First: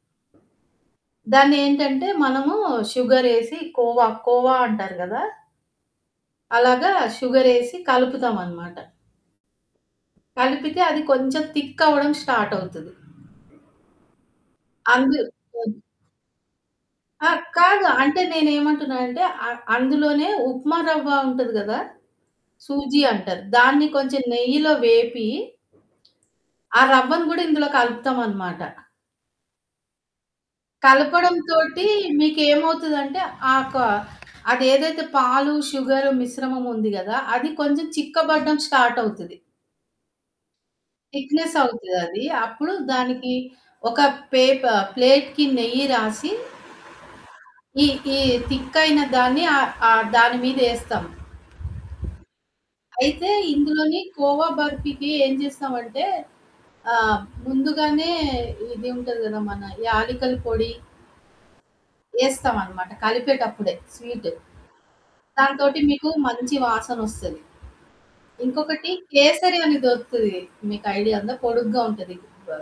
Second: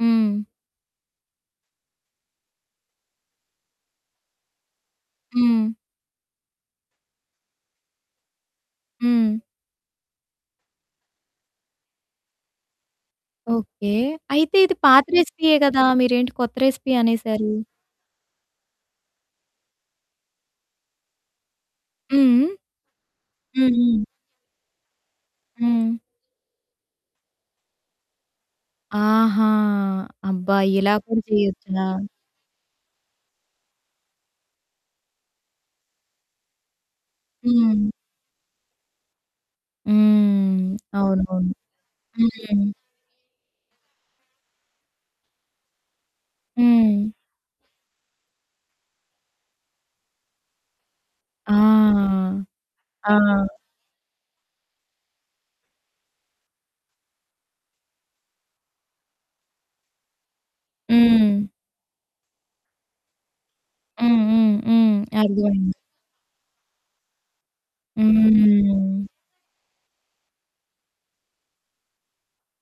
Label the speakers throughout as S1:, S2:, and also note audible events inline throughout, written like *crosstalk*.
S1: హ్మ్.
S2: దాన్ని ఏంటంటే మనము షుగరేసి కోవా, కోవా అంటారు కదా!
S1: హ్మ్.
S2: అలాగా షుగరేసి కలుపుతామనమాట.
S1: హ్మ్.
S2: కలిపితే అది కొంచెం థిక్కవ్వడం స్టార్టవుతది.
S1: ఓకే. అయితే ఇది పాత
S2: అందు
S1: రెసిపీయే
S2: హ్మ్.
S1: కదా! మీరేంటి కొత్త రెసిపీ
S2: ఆ!
S1: అనేశారు?
S2: కాదు. అంటే నేనేమంటున్నానంటే, అ అందులోనే ఉప్మా రవ్వ ఉంటది కదా!
S1: హ్మ్.
S2: సూజి అంటారు.
S1: హ్మ్.
S2: దాన్ని
S1: హ్మ్.
S2: కొంచెం నెయ్యిలో వేపి
S1: హ్మ్.
S2: ఆ రవ్వను కూడా ఇందులో కలుపుతామనమాట.
S1: ఆహా! అబ్బా! ఇలా కూడా చేయొచ్చునా?
S2: కలపడంతోటి మీకేమవుతదంటే, ఆ కా అదేదైతే పాలు, షుగరు మిశ్రమం ఉంది కదా! అది కొంచెం
S1: హ్మ్.
S2: చిక్క పడడం స్టార్టవుతది.
S1: హ్మ్. అవునవును.
S2: థిక్నెస్ అవుతదది.
S1: హ్మ్.
S2: అప్పుడు దానికి ఒక పేప్ ఆహ్, ప్లేట్‌కి నెయ్యి రాసి
S1: హ్మ్.
S2: ఈ, ఈ తిక్కైన దాన్ని ఆహ్, ఆహ్, దాని మీదేస్తాం.
S1: ఆ!
S2: అయితే
S1: ఆ!
S2: ఇందులోని కోవా బర్ఫీకి ఏం చేస్తామంటే, ఆహ్, ముందుగానే ఇది ఉంటది కదా! మన యాలికల పొడి
S1: హ్మ్.
S2: ఏస్తామనమాట. కలిపేటప్పుడే
S1: హ్మ్.
S2: స్వీటు.
S1: హ్మ్. హ్మ్. అర్థమైంది.
S2: దాంతోటి మీకు మంచి వాసనొస్తది. ఇంకొకటి
S1: హ్మ్.
S2: కేసరి అనేదొరుకుతది. మీకు ఐడియా ఉందా? పొడుగ్గా ఉంటది.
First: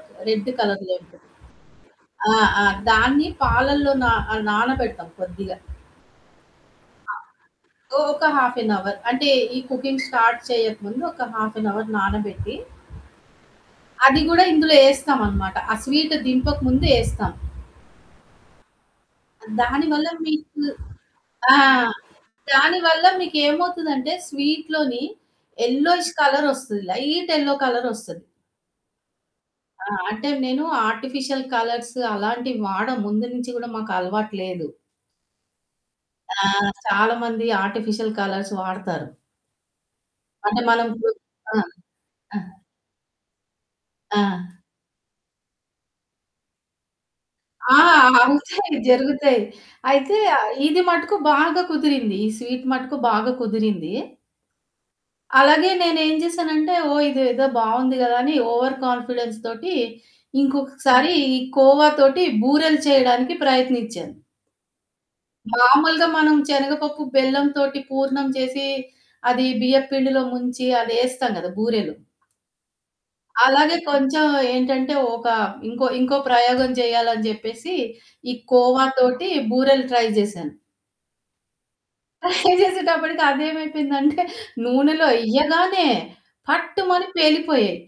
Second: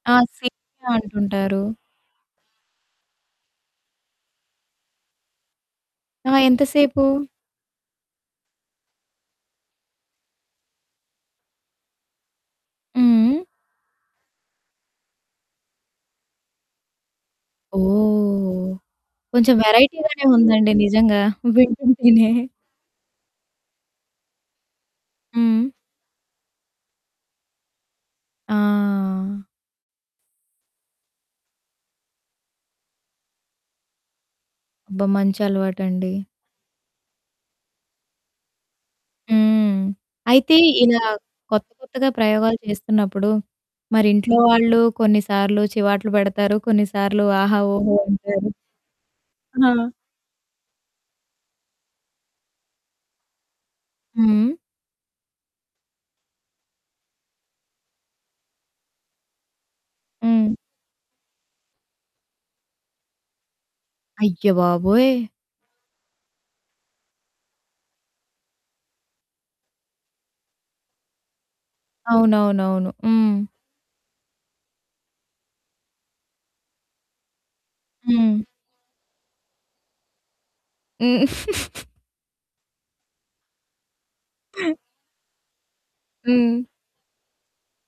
S1: ఆ! *unintelligible*
S2: రెడ్డు కలర్‌లో ఉంటది.
S1: అంటుంటారు.
S2: ఆ! ఆ! దాన్ని పాలల్లో నా ఆహ్, నానబెడతాం కొద్దిగా.
S1: ఆ! ఎంతసేపు?
S2: ఆ! సో, ఒక హాఫ్ ఎన్ అవర్. అంటే ఈ కుకింగ్ స్టార్ట్ చేయక ముుందు ఒక హాఫ్ ఎన్ అవర్ నానబెట్టి,
S1: హ్మ్.
S2: అది కూడా ఇందులో ఏస్తామనమాట. ఆ స్వీటు దింపక ముుందు ఏస్తాం.
S1: ఓహ! కొంచెం
S2: దాని వల్ల
S1: వెరైటీగానే
S2: మీకు
S1: ఉందండి నిజంగా.
S2: ఆ!
S1: వింటుంటేనే. *chuckles*
S2: దానివల్ల మీకేమవుతదంటే, స్వీటులోని
S1: హ్మ్.
S2: ఎల్లోఇష్ కలరొస్తది. లైట్ ఎల్లో కలరొస్తది.
S1: ఆ!
S2: ఆ! అంటే నేను ఆర్టిఫిషియల్ కలర్సు అలాంటివి వాడ. ముందు నుంచి కూడా మాకలవాటు లేదు.
S1: అబ్బా! మంచలవాటండి.
S2: ఆ! చాలామంది ఆర్టిఫిషియల్ కలర్స్ వాడతారు.
S1: హ్మ్. అయితే
S2: అంటే
S1: ఇలా
S2: మనమిప్పుడు ఆ!
S1: కొత్త, కొత్తగా
S2: ఆ!
S1: ప్రయోగాలు చేస్తున్నప్పుడు మరి ఇంట్లో
S2: ఆ!
S1: వాళ్ళు కొన్నిసార్లు చివాట్లు పెడతారు, కొన్నిసార్లు "ఆహా!
S2: ఆ!
S1: ఓహో!" ఉంటారు.
S2: అవుతాయి. జరుగుతాయి.
S1: ఆ!
S2: అయితే ఆహ్, ఇది మటుకు బాగా కుదిరింది. ఈ స్వీటు మటుకు బాగా కుదిరింది.
S1: హ్మ్.
S2: అలాగే నేనేం చేశానంటే, ఓహ్! ఇదేదో బావుంది కదా! అని ఓవర్ కాన్ఫిడెన్స్‌తోటి
S1: హ్మ్.
S2: ఇంకొకసారి ఈ కోవా తోటి బూరెలు చేయడానికి ప్రయత్నించాను.
S1: అయ్య బాబోయ్!
S2: మామూలుగా మనం శనగపప్పు, బెల్లంతోటి పూర్ణం చేసి, అది బియ్యప్పిండిలో ముంచి అదేస్తాం కదా బూరెలు.
S1: అవునవునవును. హ్మ్.
S2: అలాగే కొంచెం ఏంటంటే ఒక ఇంకో, ఇంకో ప్రయోగం చేయాలని చెప్పేసి ఈ
S1: హ్మ్.
S2: కోవాతోటి బూరెలు ట్రై చేశాను.
S1: హ్మ్. *giggles*
S2: *chuckles* ట్రై చేసేటప్పటికి అదేమైపోయిందంటే, నూనెలో ఎయ్యగానే
S1: హ్మ్.
S2: పట్టుమని పేలిపోయాయి.